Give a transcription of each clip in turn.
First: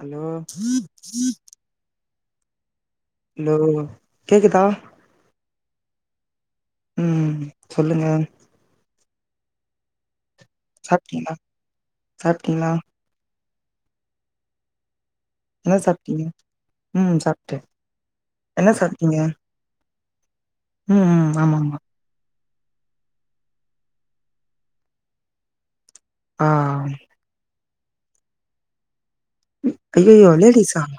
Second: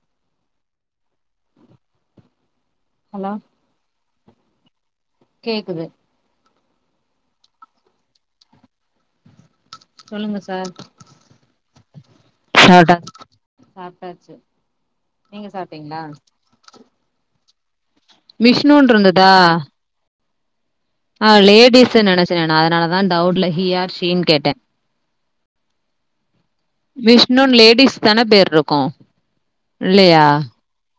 Hello hello லோ கேக்குதா கேக்குது ம் சொல்லுங்க சொல்லுங்க சார் சாப்ட்டீங்ளா சாப்டா சாப்ட்டாச்சு நீங்க என்ன சாப்ட்டீங்களா சாப்டீங்க ம் சாப்ட்ட மிஷ்ணுருந்துதா ம் ஆ ம் ஆமா ஆமா லேடிஸ்சு நெனச்ச நா அதனால தா டவுட்ல ஹி ஆர் ஷீன்னு கேட்ட ஆ விஷ்ணுனு லேடிஸ் தானே பேர் ருக்கு இல்லயா திஸ் சாங்ஸ்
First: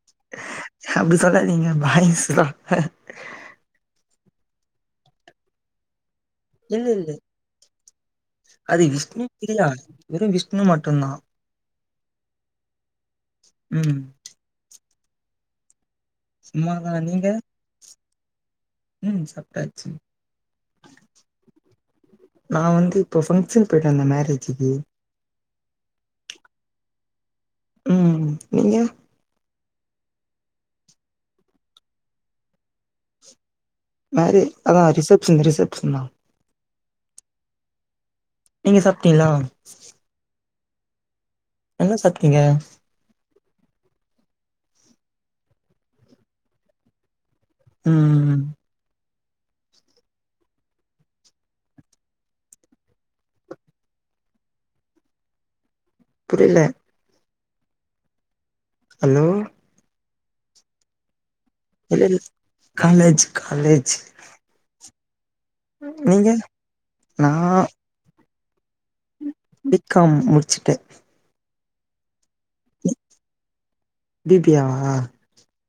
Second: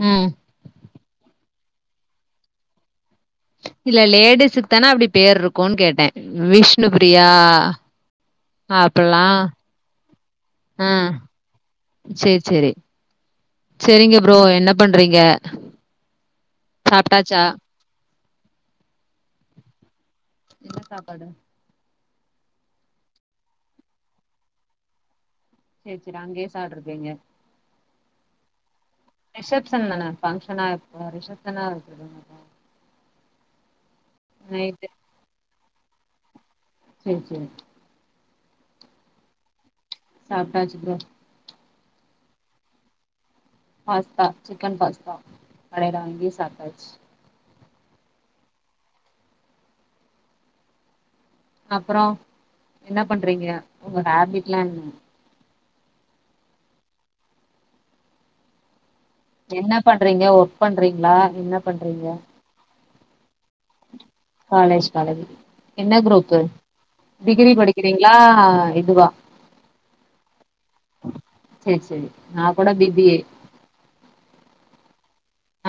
ஆ அப்டி சொல்லாதீங்க பாய்ஸ் தா இல்ல லேடிஸுக்கு தான அப்டி பேருக்குனு கேட்ட இல்ல விஷ்ணு இல்ல ப்ரியா அது விஷ்ணு பிரியா வெறு விஷ்ணு ஆ மட்டுந்தா சேரி சேரி ம் சேரிங்க ப்ரோ என்ன பண்றீங்க சும்மாதா நீங்க சாப்ட்டாச்சா ம் சாப்ட்டாச்சு என்ன சாப்பாடு நா வந்து இப்போ ஃபங்க்ஷன் போயிட்டு வந்தே மேரேஜுக்கு செர் செர் அங்கேயே சாப்ட்ருப்பீங்க உம் நீங்க ரிசப்ஷன்தான பங்க்ஷனா இப்போ ரிசப்ஷனாருக்குதுதான மேரு நைட்டு அதான் ரிசப்ஷன் ரிசெப்ஷன் தா செரி செரி நீங்க சாப்ட்டீங்களா சாப்டாச்சு ப்ரோ என்ன சாப்ட்டீங்க பாஸ்தா சிக்கன் பாஸ்தா கடேல வாங்கி சாப்டாச்சு ம் அப்பறோ என்ன பண்றீங்க உங்க ஹாபிட்லா என்ன புரில ஹலோ என்ன பண்றீங்க ஒர்க் பண்றீங்களா என்ன பண்றீங்க இல் காலேஜ் காலேஜ் காலேஜ் காலேஜ் என்ன நீங்க க்ரூப்பு நா டிகிரி படி டிங்களா இதுவா பி காம் முடிச்சுட்டே சேர் சேர் நா கூட B B A B B A வா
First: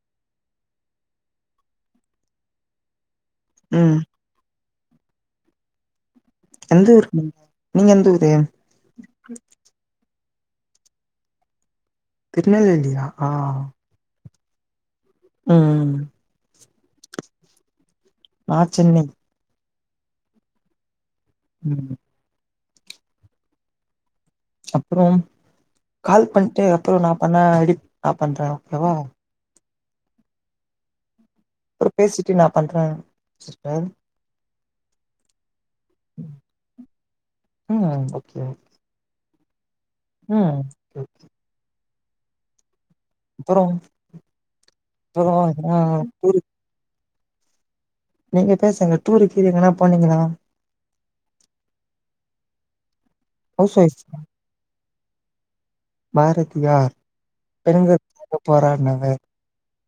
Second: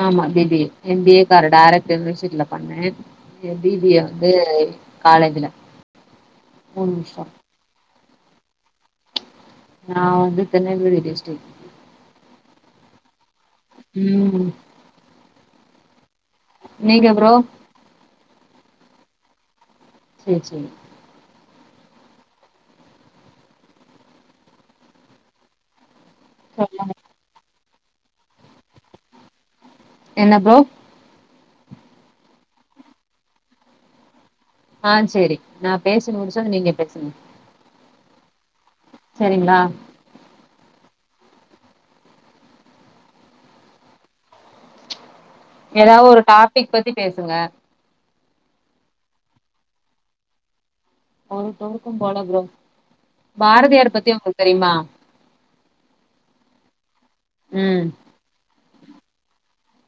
ஆமா B B A M B A கரு டேரக்ட் இருந்துச் இதுல பண்ணே எ பி பி ம் ஏ ந்து காலேஜ்ல எந்த மூணு ஊருக்கு வருஷோ நீங்க எந்த ஊரு நா வந்து திருநெல்வேலி டிஸ்ட்ரிக்ட் திருநெல்வேலியா ஆ ம் ம் நீங்க ப்ரோ நா சென்னை சேர் சேரி ம் அப்ரோ கால் பண்டு அப்ரோ நா பண்ண எடி நா பண்ற ஓக்கேவா என்ன போ அப்ரோ பேசிட்டு நா பண்ற சிஸ்டர் ஆ சேரி நா பேசி முடிச்சது நீங்க பேசுங்க அ ஓக்கே ஒ சரிங்ளா ம் ஓகே ஓகே அப்ரோ போலா வா ஏதாவது ஒரு டாபிக் பத்தி பேசுங்க நீங்க பேசுங்க டூரு கீரு எங்கனா போனீங்களா ஒரு டூருக்கு போல ப்ரோ ஹவுஸ் பாரதியார் ஒய்ஃப் பத்தி உங்குளுக் தெரிமா பாரதியார் பெண் ம் [unintelligible] போராடினவர்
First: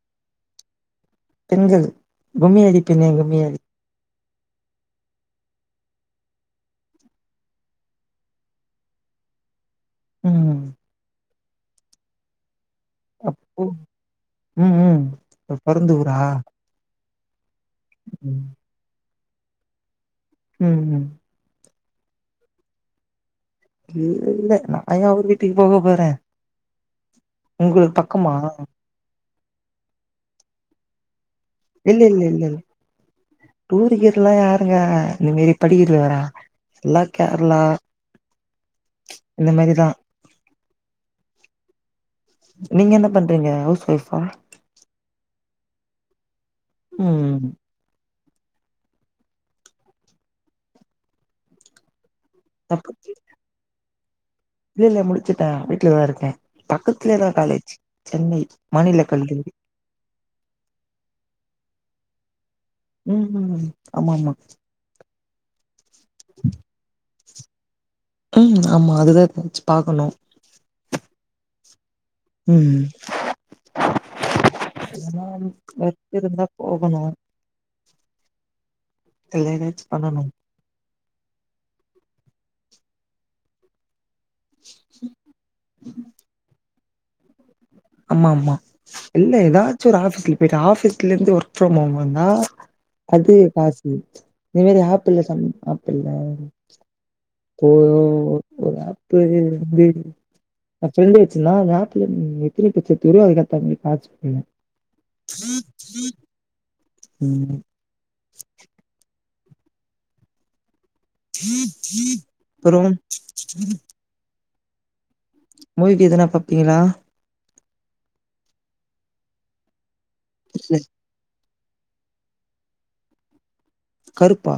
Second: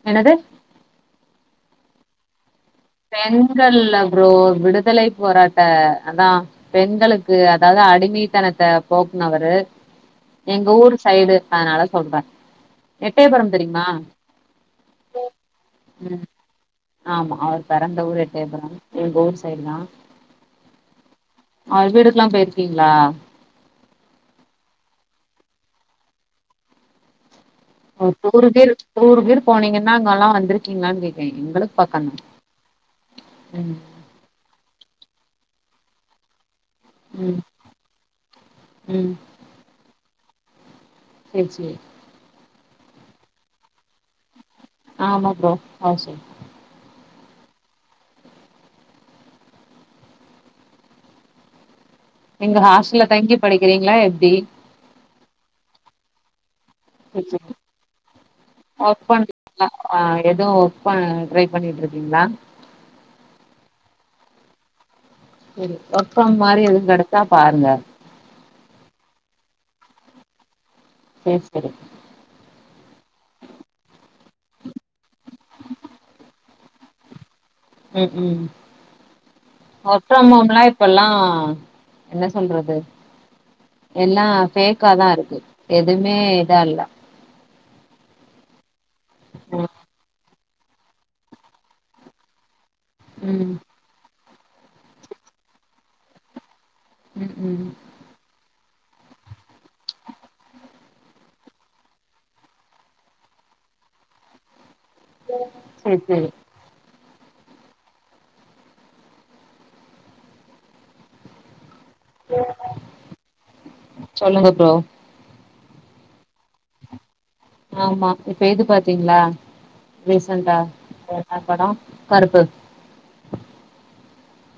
என்னது பெண்கள் கும்மியடி பெண்கள் இல்ல ப்ரோ விடுதலை போராட்ட அதா பெண்களுக்கு அதாது அடிமைத்தனத்த போக்னவரு ம் எங்க ஊரு சைடு அதனால சொல்ற எட்டயபுரம் அப்போ தெரிமா ம் ம் பொறந்த ஊரா ம் ஆமா அவர் பெறந்த ஊர் ம் எட்டயபுரம் எங்க ஊர் சைடு தா ம் ம் அவ வீடுக்லா போய்ர்க்கீங்ளா இல்லில்ல நா ஏ அவர் வீட்டுக்கு போக போற ம் டூரு கீரு டூரு கீரு போனீங்கன்னா அங்கல்லா வந்துருக்கீங்ளானு கேக்டே எங்களுக் இல்லில்லில்லில்ல டூருகீருலா யாருங்க [unintelligible] எல்லா ம் கேர்ளா ம் இந்த மாரிதா சேரி சேரி நீங்க என்ன பண்றீங்க ஹவுஸ் ஒய்ஃபா ஆமா‌ ப்ரோ ஹவுஸ் ஒய்ப் ம் எங்க ஹாஸ்டல்ல தங்கி படிக்கிறீங்ளா எப்டி இல்லெல்ல முடிச்சிட்ட வீட்லதா இருக்கே சேரி பக்கத்துலதா சேரி காலேஜ் சென்னை மாநில கல்லூரி ப்ப ட்ரை பண்ணிட்ருக்கீங்ளா ம் ம் ஆமாமா செரி ஒர் ஃப்ரம் மாரி உள் கெடச்சா பாருங்க ம் ஆமா அதுதா ம் பாக்கணு சேர் செரி ம் எதுன்னா ஒர்க்குருந்தா போகணு ம் ம்ஹும் இல்ல ஏதாச்சு ஒர்க் பண்ணணு ஃப்ரம் ஓம்லா இப்பல்லா என்ன சொல்றது எல்லா ஃபேக்காதா இருக்கு எதுமே இதால்ல ஆமாமா இல்ல ம் ஏதாச்சு ஒரு ஆபீஸ்ல வேற ஆஃபீஸ்லர்ந்து ஒர்க் ஃப்ரம் ஹோம் வந்தா அது ம் [unintelligible] [unintelligible] ஆப்புல்ல சம் ஆப்புல்ல ம் ம் போ ஒரு ஆப்பு [unintelligible] எ ஃப்ரெண்டு வெச்சிந்தா அந்த அப்பு பேரு [inaudible] சரி சரி ம் அப்பறோ சொல்லுங்க தோ மூவிக்கி எதனா பாப்பீங்களா ஆமா இப்ப இது பாத்தீங்களா ரீசண்டா இல்ல என்ன படோ கருப்பு கருப்பா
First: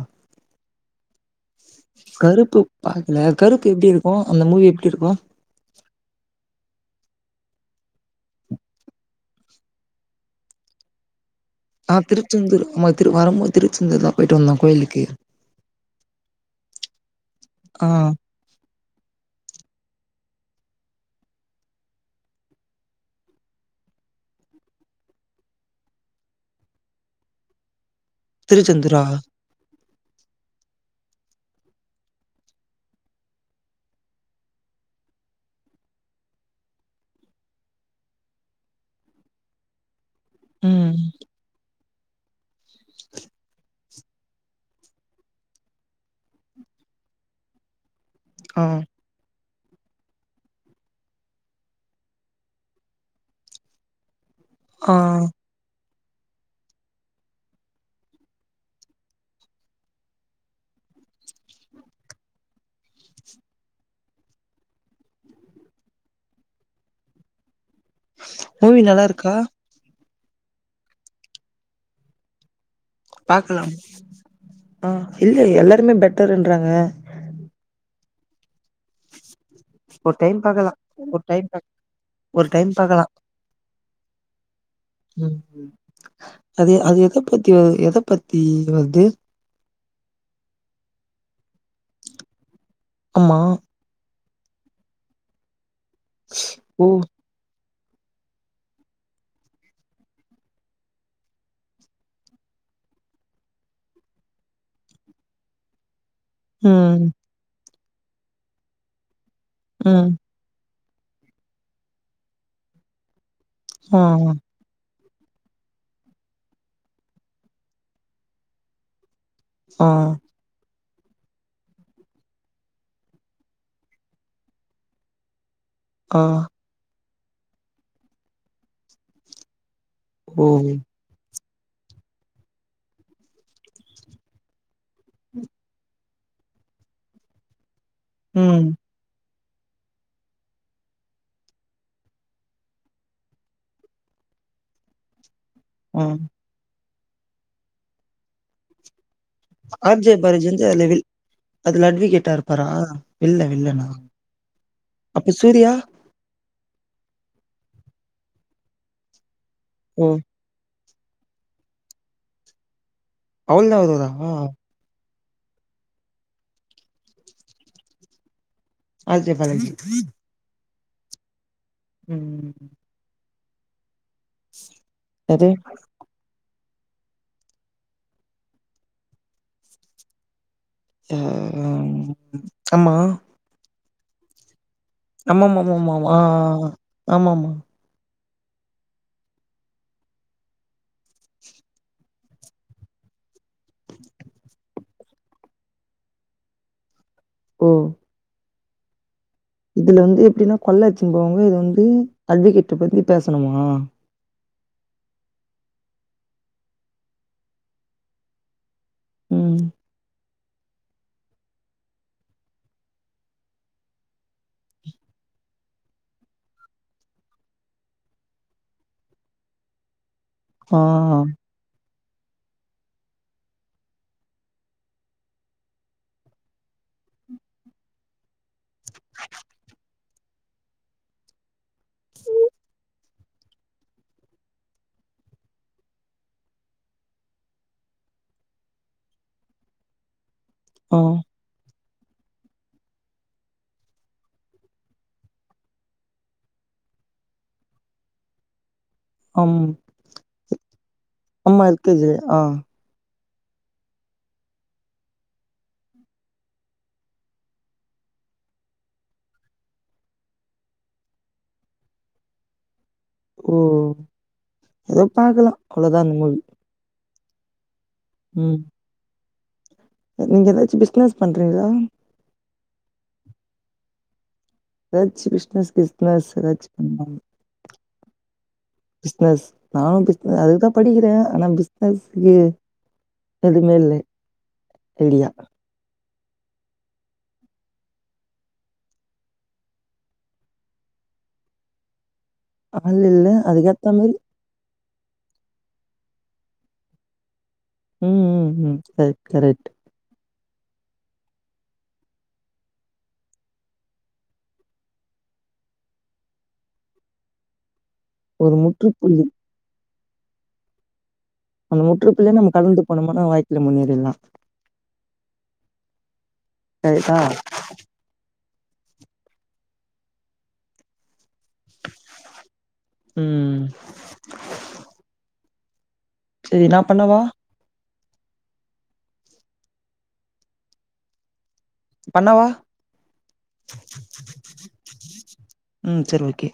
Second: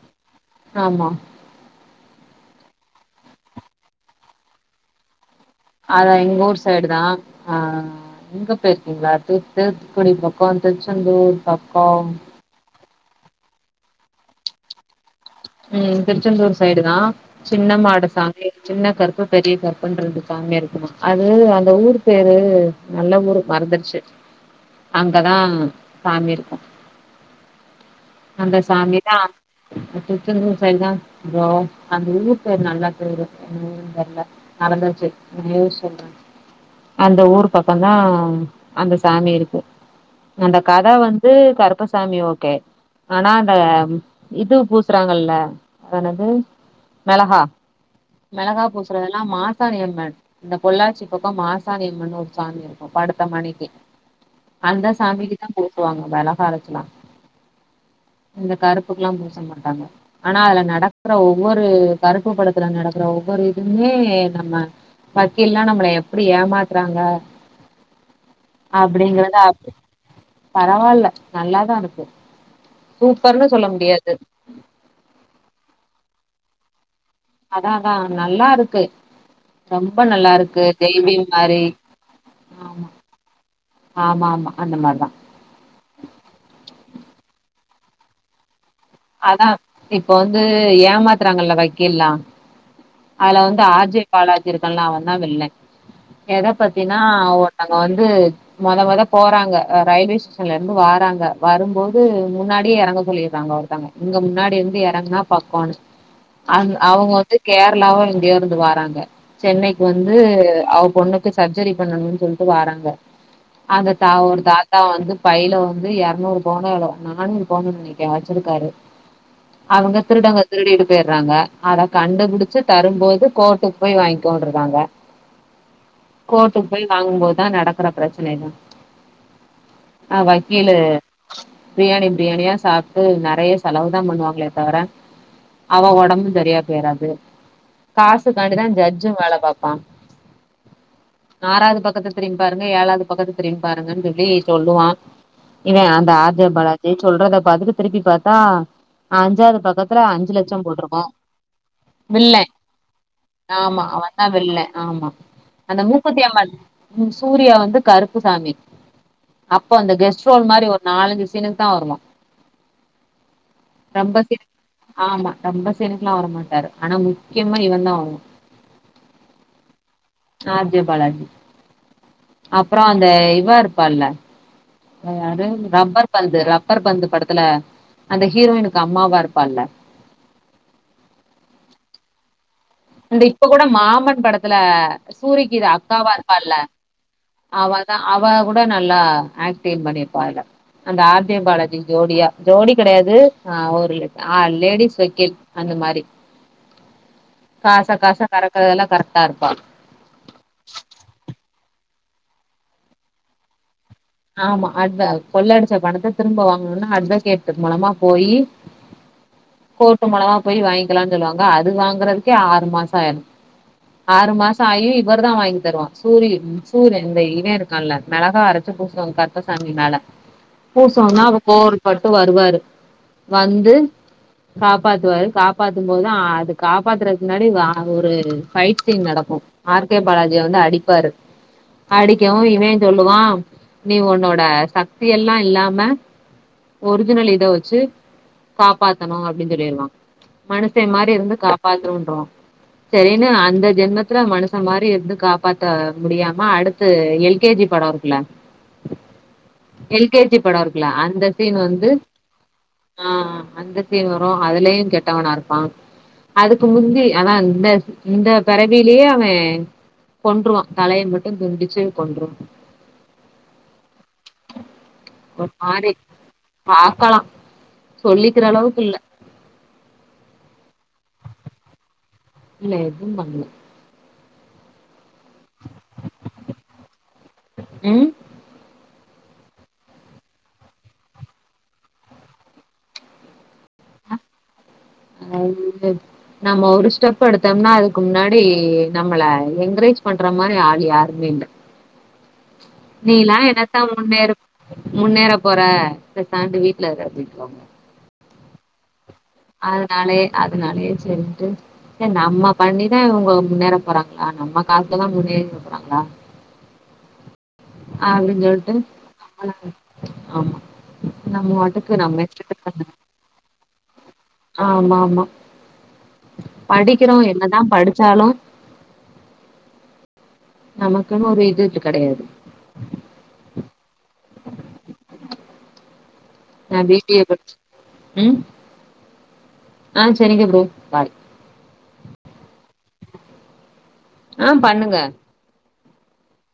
ஆமா கருப்பு பாக்கல கருப்பு எப்பிடி இருக்கு அந்த மூவி எப்பிடி இருக்கு அதா எங்க ஊர் சைடு தா ஆ அங்க போயிருக்கீங்களா தூத் தூத்துக்குடி பக்கோ திருச்செந்தூர் பக் ஆ திருச்சந்தூர் ஆமா திரு வரும்போது திருச்செந்தூர் தா போயிட்டு வந்தோ கோயிலுக்கு ம் திருச்செந்தூர் சைடு தா ஆ சின்னமாடசாமி சின்ன கருப்பு பெரிய கருப்புன்னு ரெண்டு சாமி இருக்கும்மா அது அந்த ஊரு பேரு நல்ல ஊரு மறந்துடுச்சு அங்கதா சாமிருக்கு அந்த திருச்செந்தூரா சாமிதா திருச்செந்தூர் சைடு தா ப்ரோ அந்த ஊர் பேர் நல்லா பேரு என்ன ஊர்ன்னு தெர்ல மறந்தாச்சு யோசிச்சு சொல்ற அந்த ஊர் பக்கம்தா அந்த சாமி இருக்கு அந்த கத ம் வந்து கருப்பசாமி ஓகே ஆனா அந்த இது பொ பூசுறாங்கல்ல அதென்னது மெளகா மெளகா ஆ பூசுறதெல்லா மாசாணி அம்மன் இந்த பொள்ளாச்சி பக்கோ மாசாணி அம்மன்னு ஒரு சாமி இருக்கு படுத்த மணிக்கி அந்தா ஆ சாமிக்கு தா பூசுவாங்க மெளகாய் அரைச்சுலா இந்த கருப்புக்கெல்லா பூச மாட்டாங்க ஆனா அதுல நடக்கற ஒவ்வொரு கருப்பு படத்துல நடக்கற ஒவ்வொரு இதுமே நம்ம வக்கீல்லா நம்மள எப்பிடி ஏமாத்துறாங்க மூவி நல்லா இருக்கா அப்டிங்கறத [unintelligible] பரவால்ல நல்லாதா இருக்கு சூப்பர்னு சொல்ல பாக்கலாம் முடியாது ஆ இல்ல எல்லாருமே பெட்டர்ன்றாங்க அதா அதா நல்லா இருக்கு ரொம்ப ஒரு நல்லா டைம் இருக்கு பாக்கலா ஒரு ஜெய்பீம் டைம் பா மாரி ஒரு டைம் ஆமா பாக்கலா ஆமா ஆமா அந்த மாதிரி தா ம் ம் அது அது எத பத்தி வ எத பத்தி வது அதா இப்ப வந்து ஏமாத்ராங்கள்ல வக்கீலா ஆமா அதுல வந்து ஆர் ஜே பாலாஜி இருக்கல்லா அவ தா வில்லே எதப் ஓ பத்தின ஒருத்தங்க வந்து மொத மொத போறாங்க ரயில்வே ஸ்டேஷன்ல இருந்து வராங்க வரும்போது முன்னாடியே இறங்க சொல்லிறாங்க ஒருத் தங்க இங்க முன்னாடி வந்து இறங்னா பக்கோனு அவ் ம் அவுங்க வந்து கேரள்லாயோ எங்யோ இருந்து வாராங்க சென்னைக்கு ம் வந்து அவ பொண்ணுக் கு சர்ஜரி பண்ணணுனு சொல்ட்டு வராங்க அந்த ஆ த ஒரு தா த்தா வந்து பையில வந்து இரநூறு பவுனோ எவ்ளோவோ நானூறு பவுனு நெனைக்கே வச்சிருக்காரு ஆ அவங்க திருடங்க திருடிட்டு போய்றாங்க அத கண்டுபிடிச்சு தரும்போது கோட்டுக்கு போய் வாங்கிக்கோண்டுறாங்க ஆ கோட்டுக்கு போய் வாங்கும் போது தா நடக்கற பிரச்சனைதா ஆ ஓ வக்கீலு பிரியாணி பிரியாணியா சாப்ட்டு நெறைய செலவு தா பண்ணுவாங்களே தவர அவ உடம்பு செரியா போயிராது காசுக்காண்டிதா ம் ஜட்ஜு வேல பாப்பான் ஆறாவது பக்கத்த திரும்பி பாருங்க ஏழாவது பக்கத்த திரும்பி பாருங்கன்னு சொல்லி சொல்லுவா இவே ஆ அந்த ஆர் ஜே பாலாஜி சொல்றத பாத்துட்டு திருப்பி பாத்தா அஞ்சாவது பக்கத்துல ஆர் ஜே அஞ்சு பாரதி லட்சோ வந்து அதுல போட்ருக்கு வில் அதுல அட்வகேட்டா வில்லே இருப்பாரா வில்ல ஆமா வில்லனா அவ தா வில்லே ஆமா அப்ப சூர்யா அந்த மூத் க்குத்தி அம்மன் ம் சூர்யா வந்து கருப்பு சாமி அப்போ அந்த ஓ கெஸ்ட்ரோல் மாரி ஒரு நாலஞ்சு சீனுக்கு தா வருவ அவ்ளதா வருதா ரொம்ப சீன் ஆமா ரொம்ப சீனுக்கல்லா வரமாட்டாரு ஆனா முக்கியமா இவந்தா வருவா R J Balaji R J Balaji ம் அப்ற அந்த இவா இருப்பால்ல அது யாரு ரப்பர் பந்து ரப்பர் பந்து படத்துல அந்த ஹீரோய்னிக்கு அம்மாவா இருப்பால ஆ ம் ஆமா இந்த இப்ப கூட மாமன் படத்துல சூரிக்கி இது ஆமாமாமாமா அக்காவா ஆ இருப்பால ஆமாமா அவ த அவ கூட நல்லா ஆக்டிங் பண்ணிருப்பா இதுல அந்த ஆர் ஜே பாலாஜிக்கு ஜோடியா ஜோடி கெடையாது ஆ ஒரு ல ஆ லேடிஸ் வக்கீல் அந்த மாரி ஓ காச காச கறக்குறதுல்லா கரெக்டா இருப்பா இதுல வந்து எப்டின்னா கொள்ள அடிச்சுனுபோவங்க இது வந்து அட்வகேட்ட பத்தி பேசணுமா ஆமா அட்வ கொள்ளடிச்ச பணத்த திரும்ப வாங்கணுன்னா அட்வகேட் மூலமா போயி ம் கோட்டு மூலமா போய் வாங்கிக்கலானு சொல்லுவாங்க அது வாங்கறதுக்கே ஆறு மாச ஆயிரு ஆறு மாச ஆயு இவரு தா வாங்கி தருவா சூரி சூரி இந்த இவ இருக்கான்ல மெளகா அரச்சு பூசுவா கர் ப்ப சாமி மேல ஆ பூசுவோன்னா அப்ப கோவரு பட்டு வருவாரு வந்து காப்பாத்துவாரு காப்பாத்தும் போதுதா அது காப்பாத்துறதுக்கு முன்னாடி அ ஒரு ஃபைட் சீன் நடக்கு ஆர் கே பாலாஜிய வந்து அடிப்பாரு அடிக்கவு இவே சொல்லுவா நீ உன்னோட சக்தியெல்லா இல்லாம ஒரிஜினல் இத வச்சு காப்பாத்தணு அப்டின்னு சொல்லிருவா மனுஷே ஆ மாரி இருந்து காப்பாத்தனுன்றுவா னு அந்த ஜென்மத்துல மனுச மாரி இருந்து காப்பாத்த முடியாம அடுத்து எல் கே ஜி பட இருக்குல ஆம் எல்கேஜி படம் இருக்குல அந்த சீன் ஆமா எல் வந்து கே ஜி ஆ ஆ அந்த சீன் வரு அதுலயு கெட்டவனா இருப்பா அதுக்கு முந்தி அதா இந்த இந்த பிறவிலயே அவ கொண்ட்ருவா தலைய மட்டு துண்டிச்சு கொண்ட்ருவா ஓ ஏதோ ஒரு பாக்கலா, மாரி அவ்ளோதா அந்த மூவி பாக்கலா, சொல்லிக்கற ம் அளவுக்கு இல்ல நீங்க எதாச்சு பிசினஸ் பண்றீங்களா? இல்ல எதும் பண்ணல எதாச்சு பிஸ்னஸ் கிஸ்னஸ் எதாச்சு பண்லாம்ல ம் பிசினஸ் நானு பிஸ் அதுக்குதா படிக்கிறே ஆனா பிசினஸ்க்கு எதுமே இல்ல ஐடியா அது இல்ல நம்ம ஒரு ஸ்டெப் எடுத்தோம்னா அதுக்கு முன்னாடி நம்மள என்கரேஜ் பண்ற மாரி ஆளு யாருமேயில்ல ஆள் இல்ல நீயிலா என்னத்த அதுக்கேத்த மாரி முன்னேறு முன்னேற போற பேசாண்டு வீட்லயிரு அப்டின்ருவாங்க ம் ம் ம் கரெக்ட் கரெக்ட் அதனாலே அதனாலேயே செரிண்ட்டு நம்ம பண்ணிதா இவங்க முன்னேற போறாங்களா நம்ம காசுலதா முன்னேறிர போறாங்களா அப்டின்னு ஒரு சொல்ட்டு, முற்றுப்புள்ளி ஆமா நம்ம அந்த வாட்டுக்கு முற்றுப்புள்ளிய நம்ம இஷ்டத்துக்கு கடந்து பண்ணலா போனோம்னா வாழ்க்கைல முன்னேறிரலா ஆமா ஆமா படிக்கிறோ கரெக்டா என்னதா படிச்சாலு நமக்குன்னு ஒரு இதுட்டு கெடையாது ம் சரி நா பீ பி பண்ணவா ஏ படிச்ச, ம் ஆ செரிங்க ப்ரோ, பாய் பண்ணாவா, ஆ பண்ணுங்க ம், சேரி ஓகே